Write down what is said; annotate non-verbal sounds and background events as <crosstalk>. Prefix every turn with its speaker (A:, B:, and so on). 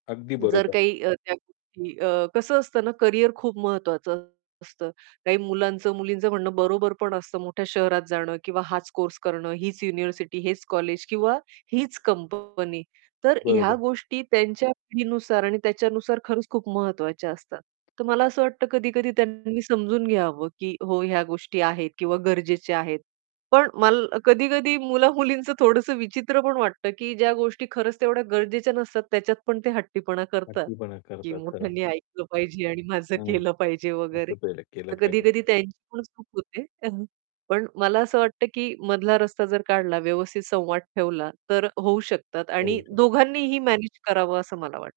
A: अगदी
B: जर
A: बरोबर.
B: काही अ, त्या गोष्टी अ कसं असतं ना, कॅरियर खूप महत्त्वाचं असतं. काही मुलांचं-मुलींचं म्हणणं बरोबर पण असतं मोठ्या शहरात जाणं किंवा हाच कोर्स करणं, हीच युनिव्हर्सिटी, हेच कॉलेज किंवा हीच कंपनी. तर ह्या
A: बरोबर.
B: गोष्टी त्यांच्या पिढीनुसार आणि त्याच्यानुसार खरंच खूप महत्त्वाच्या असतात. तर मला
A: हां.
B: असं वाटतं कधी-कधी त्यांनी समजून घ्यावं, की "हो, ह्या गोष्टी आहेत किंवा गरजेच्या आहेत." पण माल कधी-कधी मुला-मुलींचं थोडंसं विचित्र पण वाटतं, की ज्या गोष्टी खरंच तेवढ्या गरजेच्या नसतात त्याच्यात पण ते हट्टीपणा करतात,
A: हट्टीपणा
B: की
A: करतात, खरं.
B: मोठ्यांनी ऐकलं पाहिजे आणि माझं
A: हं.
B: केलं पाहिजे वगैरे.
A: असं पहिले केलं
B: तर
A: पाहिजे.
B: कधी-कधी त्यांची पण चूक होते. <chuckles> पण मला असं वाटतं, की मधला रस्ता जर काढला, व्यवस्थित संवाद ठेवला, तर होऊ शकतात
A: होऊ
B: आणि
A: शकतं.
B: दोघांनीही मॅनेज करावं असं मला वाटतं.